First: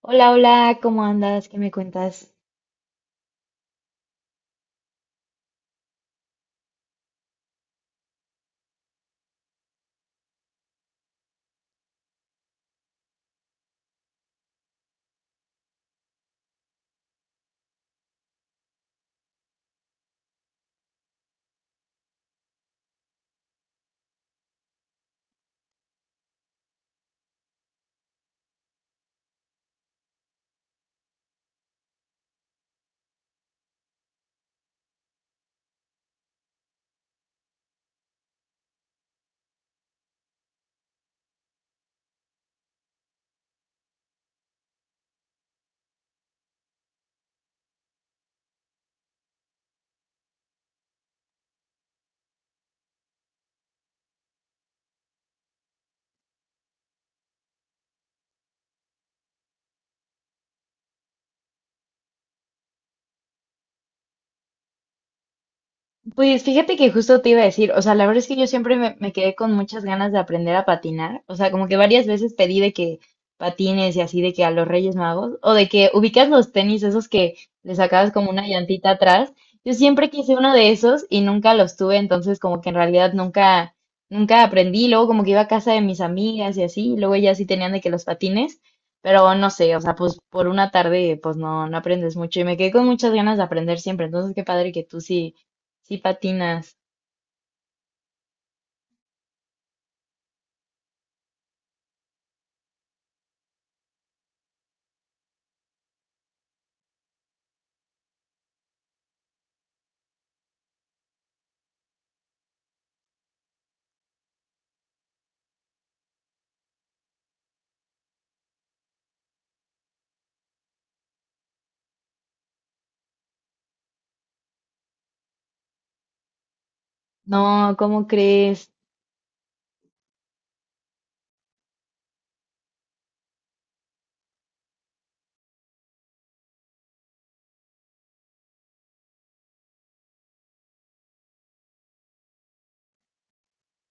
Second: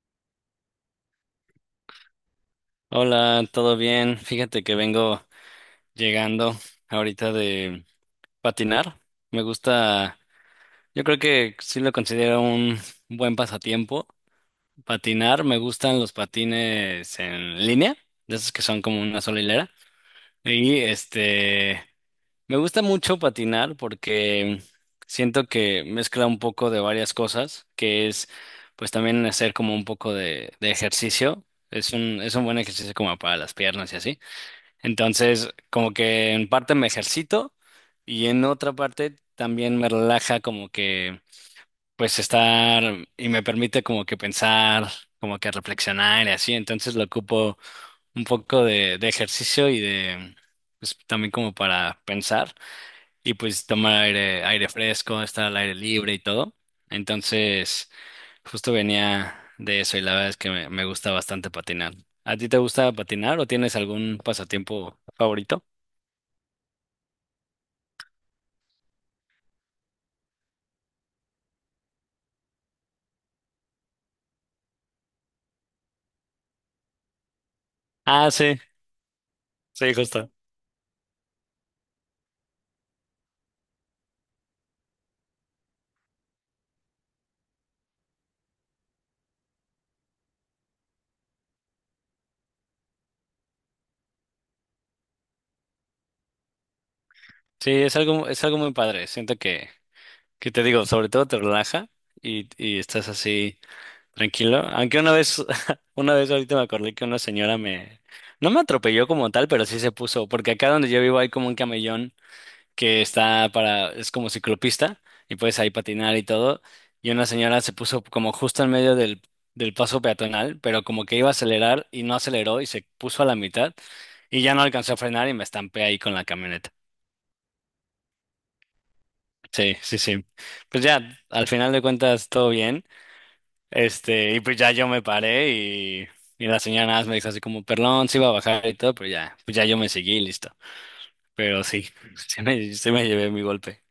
Hola, hola, ¿cómo andas? ¿Qué me cuentas? Hola, ¿todo bien? Fíjate que vengo llegando ahorita de patinar. Me gusta, yo creo que sí lo considero un buen pasatiempo. Patinar, me gustan los patines en línea, de esos que son como una sola hilera. Y este, me gusta mucho patinar porque siento que mezcla un poco de varias cosas, que es pues también hacer como un poco de ejercicio. Es un buen ejercicio como para las piernas y así. Entonces, como que en parte me ejercito y en otra parte también me relaja como que pues estar y me permite como que pensar, como que reflexionar y así. Entonces lo ocupo un poco de ejercicio y de pues también como para pensar y pues tomar aire, aire fresco, estar al aire libre y todo. Entonces, justo venía de eso y la verdad es que me gusta bastante patinar. ¿A ti te gusta patinar o tienes algún pasatiempo favorito? Pues fíjate que justo te iba a decir, o sea, la verdad es que yo siempre me quedé con muchas ganas de aprender a patinar. O sea, como que varias veces pedí de que patines y así de que a los Reyes Magos, o de que ubicas los tenis esos que le sacabas como Ah, una sí, llantita atrás. Yo sí, siempre justo. quise uno de esos y nunca los tuve, entonces como que en realidad nunca aprendí. Luego como que iba a casa de mis amigas y así, y luego ellas sí tenían de que los patines, pero no sé. O sea, pues por una tarde pues no aprendes mucho y me quedé con muchas ganas de aprender siempre. Entonces qué padre que tú sí sí patinas. Sí, es algo muy padre. Siento que te digo, sobre todo te relaja y estás así tranquilo. Aunque una vez, una vez ahorita me acordé que una señora no me atropelló como tal, pero sí se puso, porque acá donde yo vivo hay como un camellón que está para, es como ciclopista y puedes ahí patinar y todo. Y una señora se puso como justo en medio del paso peatonal, pero como que iba a acelerar y no aceleró y se puso a la mitad. Y ya no alcanzó a frenar y me estampé ahí con la camioneta. No, ¿cómo crees? Sí, sí, sí. Pues ya, al final de cuentas, todo bien. Este, y pues ya yo me paré y la señora nada más me dijo así como, perdón, sí iba a bajar y todo, pero ya, pues ya yo me seguí y listo. Pero sí, sí me llevé mi golpe.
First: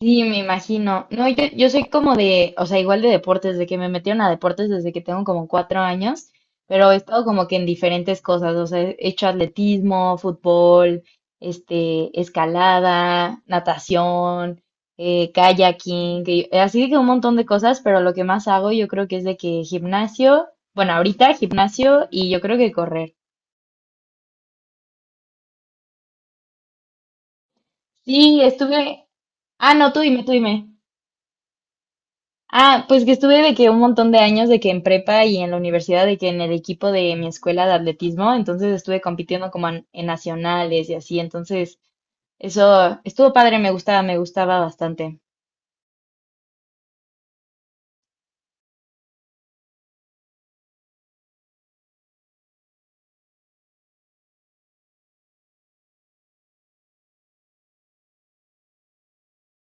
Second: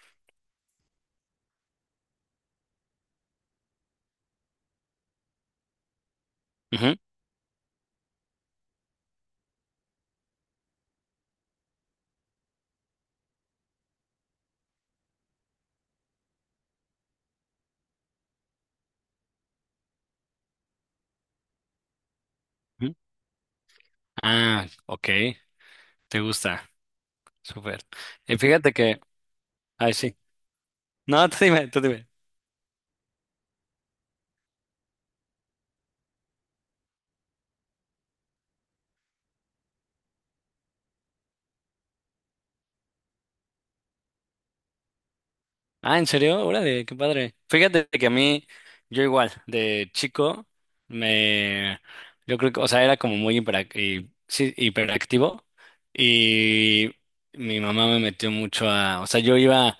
Sí, me imagino. No, yo soy como de, o sea, igual de deportes, de que me metieron a deportes desde que tengo como 4 años, pero he Ujú, estado como que en diferentes cosas. O sea, he hecho atletismo, fútbol, escalada, natación, kayaking, que- así de que un montón de cosas, pero lo que más hago yo creo que es de que gimnasio. Bueno, ahorita gimnasio y yo creo que ujú. correr. Ah, ok, te gusta, súper. Y Sí, fíjate que, estuve, ah, ay, no, tú sí. dime, tú dime. No, tú dime, tú dime. Ah, pues que estuve de que un montón de años de que en prepa y en la universidad, de que en el equipo de mi escuela de atletismo. Entonces estuve compitiendo como en nacionales y así. Entonces eso estuvo padre, me gustaba bastante. Ah, ¿en serio? Órale, qué padre. Fíjate que a mí, yo igual, de chico, me, yo creo que, o sea, era como muy sí, hiperactivo y mi mamá me metió mucho a, o sea, yo iba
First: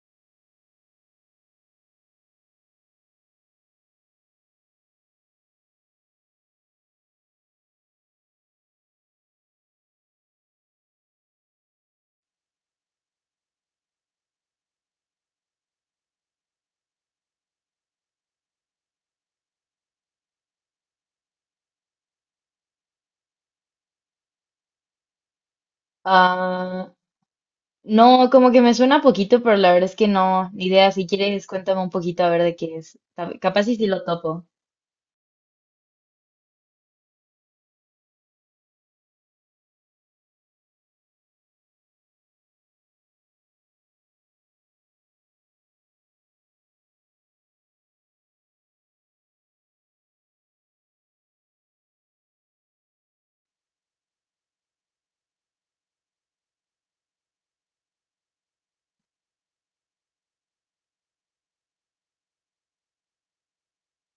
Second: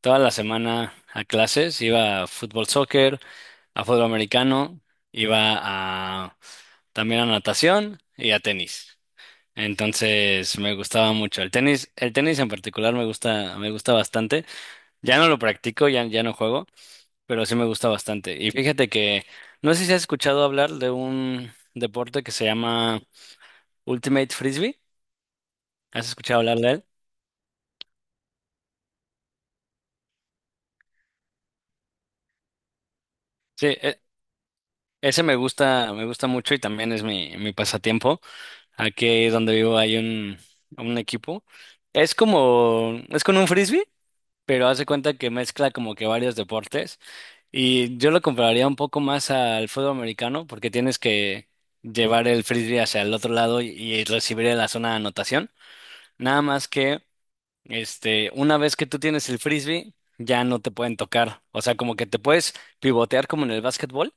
toda la semana a clases, iba a fútbol, soccer, a fútbol americano, iba a, también a natación y a tenis. Entonces me gustaba mucho el tenis en particular me gusta bastante. Ya no lo practico, ya, ya no juego, pero sí me gusta bastante. Y fíjate que, no sé si has escuchado hablar de un deporte que se llama Ultimate Frisbee. ¿Has escuchado hablar de él? Ah, no, como que me suena poquito, pero la verdad es que no, ni idea. Si quieres cuéntame un poquito a ver de qué es. Cap- Sí, capaz y si lo topo. ese me gusta mucho y también es mi pasatiempo. Aquí donde vivo hay un equipo. Es como, es con un frisbee, pero hace cuenta que mezcla como que varios deportes. Y yo lo compararía un poco más al fútbol americano porque tienes que llevar el frisbee hacia el otro lado y recibir en la zona de anotación. Nada más que una vez que tú tienes el frisbee, ya no te pueden tocar. O sea, como que te puedes pivotear como en el básquetbol,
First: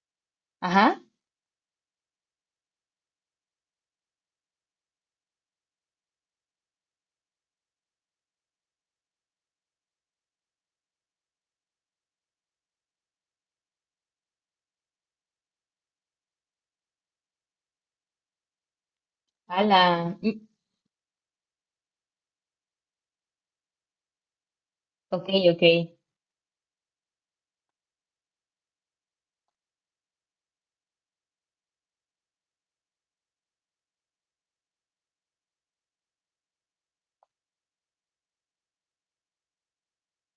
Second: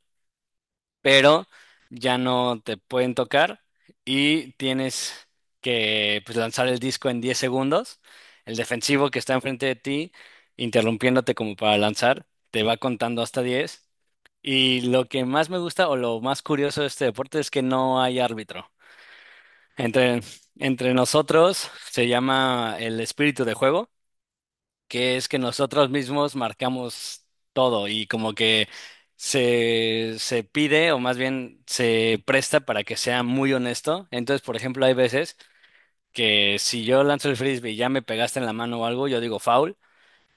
Ajá, pero ya no te pueden tocar y tienes que pues, lanzar el disco en 10 segundos. El defensivo que está enfrente de ti, interrumpiéndote como para lanzar, te va contando hasta 10 y lo que más me gusta o lo más curioso de este deporte es que no hay árbitro. ala, Entre, mm, entre nosotros se llama el espíritu de juego, que ok, es que ok. nosotros mismos marcamos todo y como que se pide o más bien se presta para que sea muy honesto. Entonces, por ejemplo, hay veces que si yo lanzo el frisbee y ya me pegaste en la mano o algo, yo digo foul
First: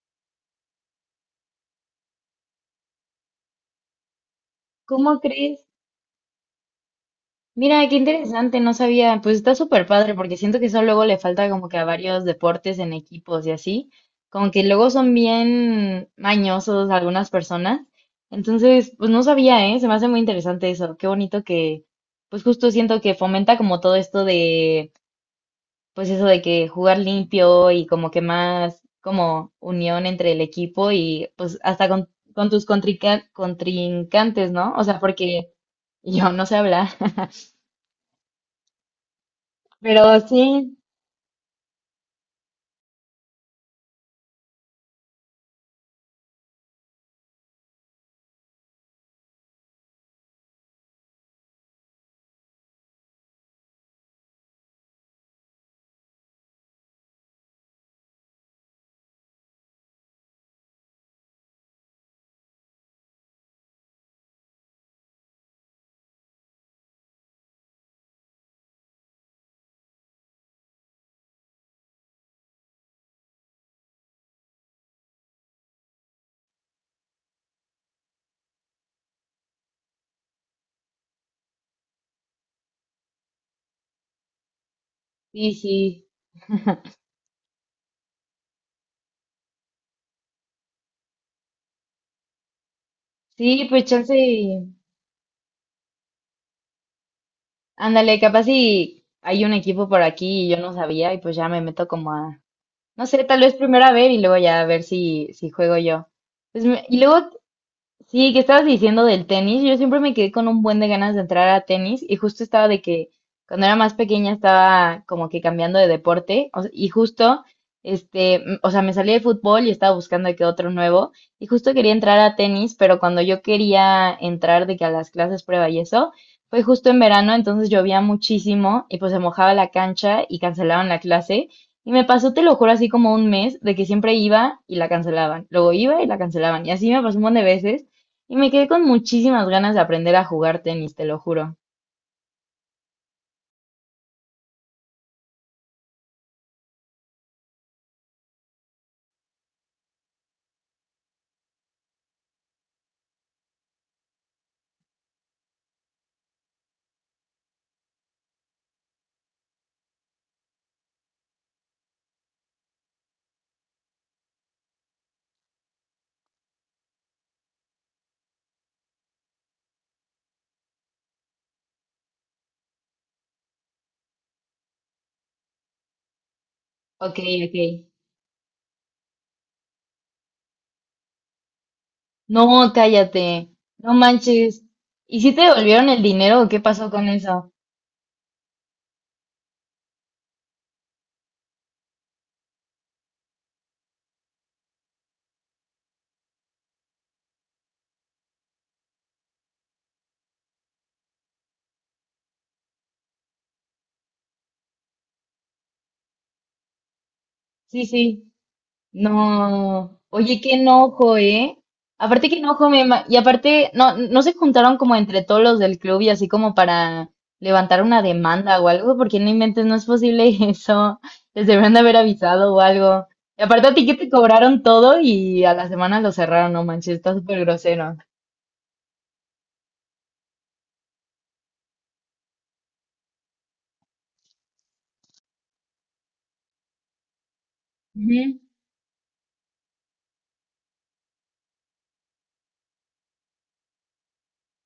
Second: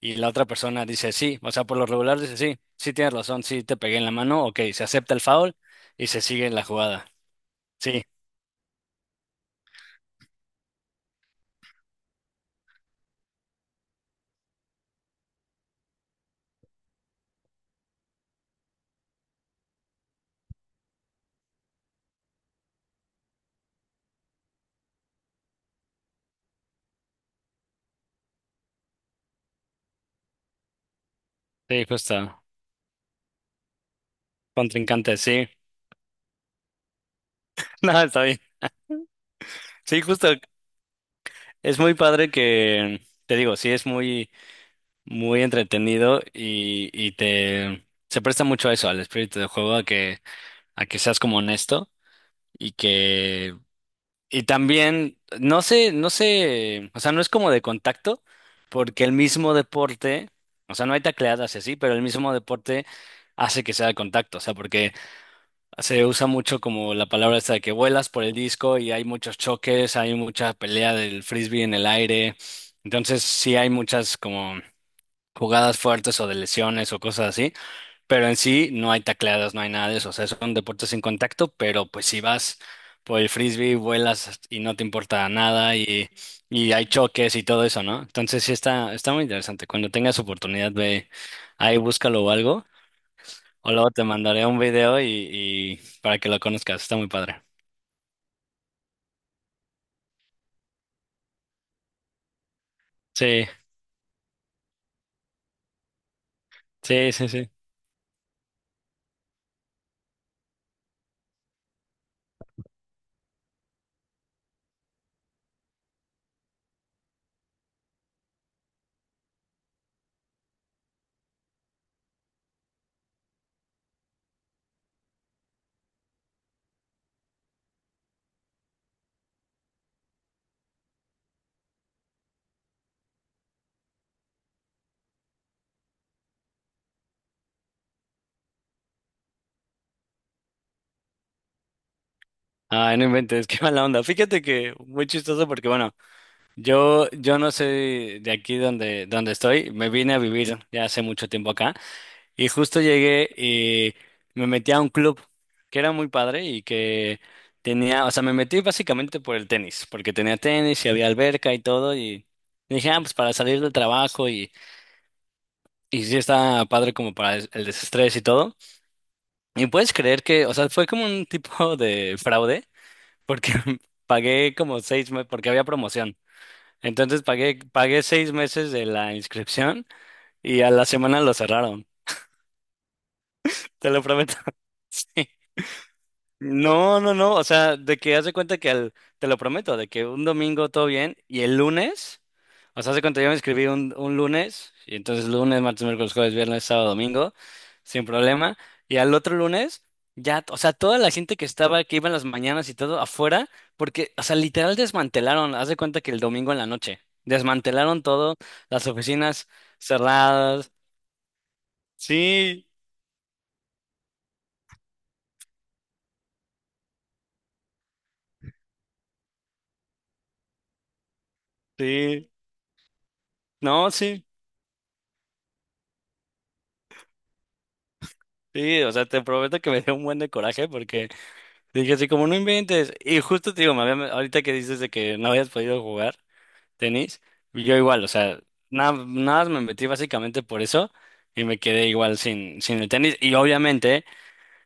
y la otra persona dice sí, o sea, por lo regular dice sí, sí tienes razón, sí te pegué en la mano, ok, se acepta ¿Cómo el foul crees? y se sigue la jugada. Mira, qué Sí, interesante, no sabía. Pues está súper padre porque siento que eso luego le falta como que a varios deportes en equipos y así, como que luego son bien mañosos algunas personas. Entonces pues no sabía, ¿eh? Se me hace muy interesante eso. Qué bonito que pues justo siento que fomenta como todo esto de pues eso de que jugar limpio y como que más como unión entre el equipo y pues sí, hasta justo, con tus contrinca- contrincantes, ¿no? O sea, contrincante, sí, porque yo no sé hablar. no, está bien. Sí, Pero justo, sí, es muy padre que, te digo, sí es muy, muy entretenido y te, se presta mucho a eso, al espíritu de juego, a que, seas como honesto y que y también, no sé, no sé, o sea, no es como de contacto, porque el mismo deporte, o sea, no hay tacleadas y así, pero el mismo deporte hace que sea de contacto, o sea, porque se usa mucho como la palabra esta de que vuelas por el disco y hay muchos choques, hay mucha pelea del frisbee en el aire, entonces sí hay muchas como jugadas fuertes o de lesiones o cosas así. Pero en sí no hay tacleadas, no hay nada de eso. O sea, son deportes sin contacto, pero pues si vas por el frisbee, vuelas y no te importa sí, nada sí. Y hay choques y todo eso, ¿no? Entonces sí está, está muy interesante. Cuando tengas oportunidad, ve ahí, búscalo o algo. Sí, O pues luego te chance, mandaré un y- video y para que lo conozcas. Está muy padre. ándale, capaz si hay un equipo por aquí y yo no sabía y pues ya me meto como a, no sé. Tal Sí, vez primero a ver y luego ya a ver si, si juego yo. Pues me- y sí, sí, luego sí. sí, que estabas diciendo del tenis. Yo siempre me quedé con un buen de ganas de entrar a tenis y justo estaba de que cuando era más pequeña estaba como que cambiando de deporte. O sea, y justo, o sea, me salí de fútbol y estaba buscando de que otro nuevo y justo quería entrar a tenis, pero cuando yo quería entrar de que a las clases prueba y eso, fue justo en verano. Entonces llovía muchísimo y pues se mojaba la cancha y cancelaron la clase. Y me pasó, te lo juro, así como un mes de que siempre iba y la cancelaban, luego iba y la cancelaban. Y así me pasó un montón de veces. Y me quedé con muchísimas ganas de aprender a jugar tenis, te lo juro. Ay, no inventes, qué mala onda. Fíjate que muy chistoso porque, bueno, yo no soy de aquí donde estoy. Me vine a vivir ya hace mucho tiempo acá. Y justo llegué y me metí a un club que era muy padre y que tenía, o sea, me metí básicamente por el tenis, porque tenía tenis y había alberca y todo y dije, ah, pues para salir del trabajo y sí está padre como para el desestrés y todo. Y puedes creer que, o sea, fue como un tipo de fraude, porque pagué como 6 meses, porque había promoción. Ok, Entonces ok. pagué 6 meses de la inscripción y a la semana lo cerraron, No, cállate. te No lo prometo. manches. ¿Y si te devolvieron el dinero o qué pasó No, con no, no, o eso? sea, de que haz de cuenta que te lo prometo, de que un domingo todo bien y el lunes, o sea, haz de cuenta yo me inscribí un lunes, y entonces lunes, martes, miércoles, jueves, viernes, sábado, domingo, sin problema, y al otro lunes, ya, o sea, toda la gente que estaba, que iba en las mañanas y todo afuera, porque, o sea, literal desmantelaron, haz de cuenta que el domingo en la noche, Sí, desmantelaron sí. todo, las oficinas No, oye, qué cerradas, enojo, ¿eh? Aparte, qué sí, enojo, me ima- y aparte, no se juntaron como entre todos los del club y así como para levantar una demanda o algo, porque no inventes, no es posible eso. Les deberían de haber sí, avisado o algo. Y aparte a ti no, que te sí, cobraron todo y a la semana lo cerraron, no manches, está súper grosero. sí, o sea, te prometo que me dio un buen de coraje porque... Dije así como no inventes. Y justo te digo, ahorita que dices de que no habías podido jugar tenis, yo igual, o Ujú. sea, nada más me metí básicamente por eso y me quedé igual sin el tenis. Y obviamente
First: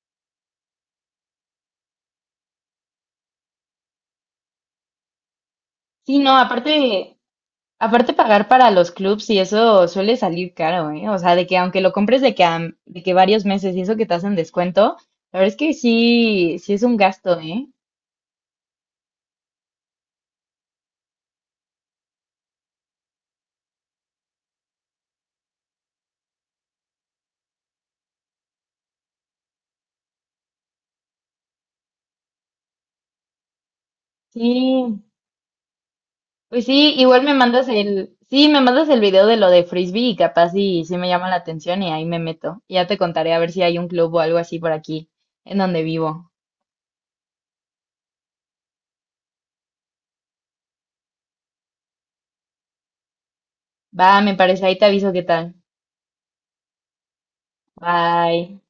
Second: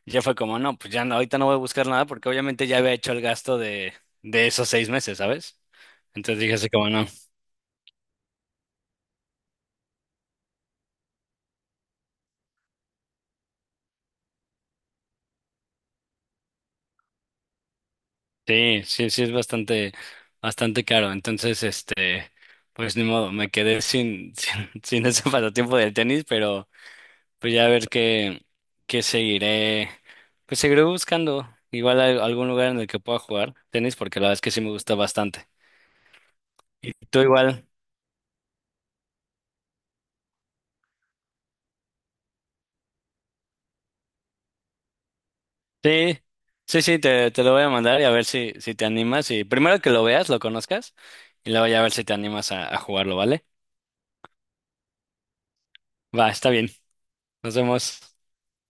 ya fue como, no, pues ya no, ahorita no voy a buscar nada porque obviamente ya había hecho el gasto de esos 6 meses, ¿sabes? Sí, no, Entonces dije así como no, aparte. Aparte pagar para los clubs y eso suele salir caro, ¿eh? O sea, de que aunque lo compres de que, a- de que varios meses y eso que te hacen descuento, la verdad es que sí es un gasto, ¿eh? sí, sí, sí es bastante, bastante caro. Entonces, este, pues ni modo, me quedé sin, sin ese pasatiempo del tenis, pero... Pues ya a ver qué seguiré, pues seguiré buscando igual algún lugar en el que pueda jugar tenis, porque la verdad es que sí me gusta Sí, bastante. pues Y sí, tú igual me igual. mandas el, sí, me mandas el video de lo de Frisbee y capaz sí me llama la atención y ahí me meto. Y ya te contaré a ver si hay un club o algo así por aquí, en donde Sí, vivo. sí, sí, te lo voy a mandar y a ver si te animas. Y primero que lo veas, lo conozcas, y luego ya a ver si te animas a jugarlo, ¿vale? Va, me parece, ahí te aviso qué tal. Va, está bien. Nos vemos. Bye.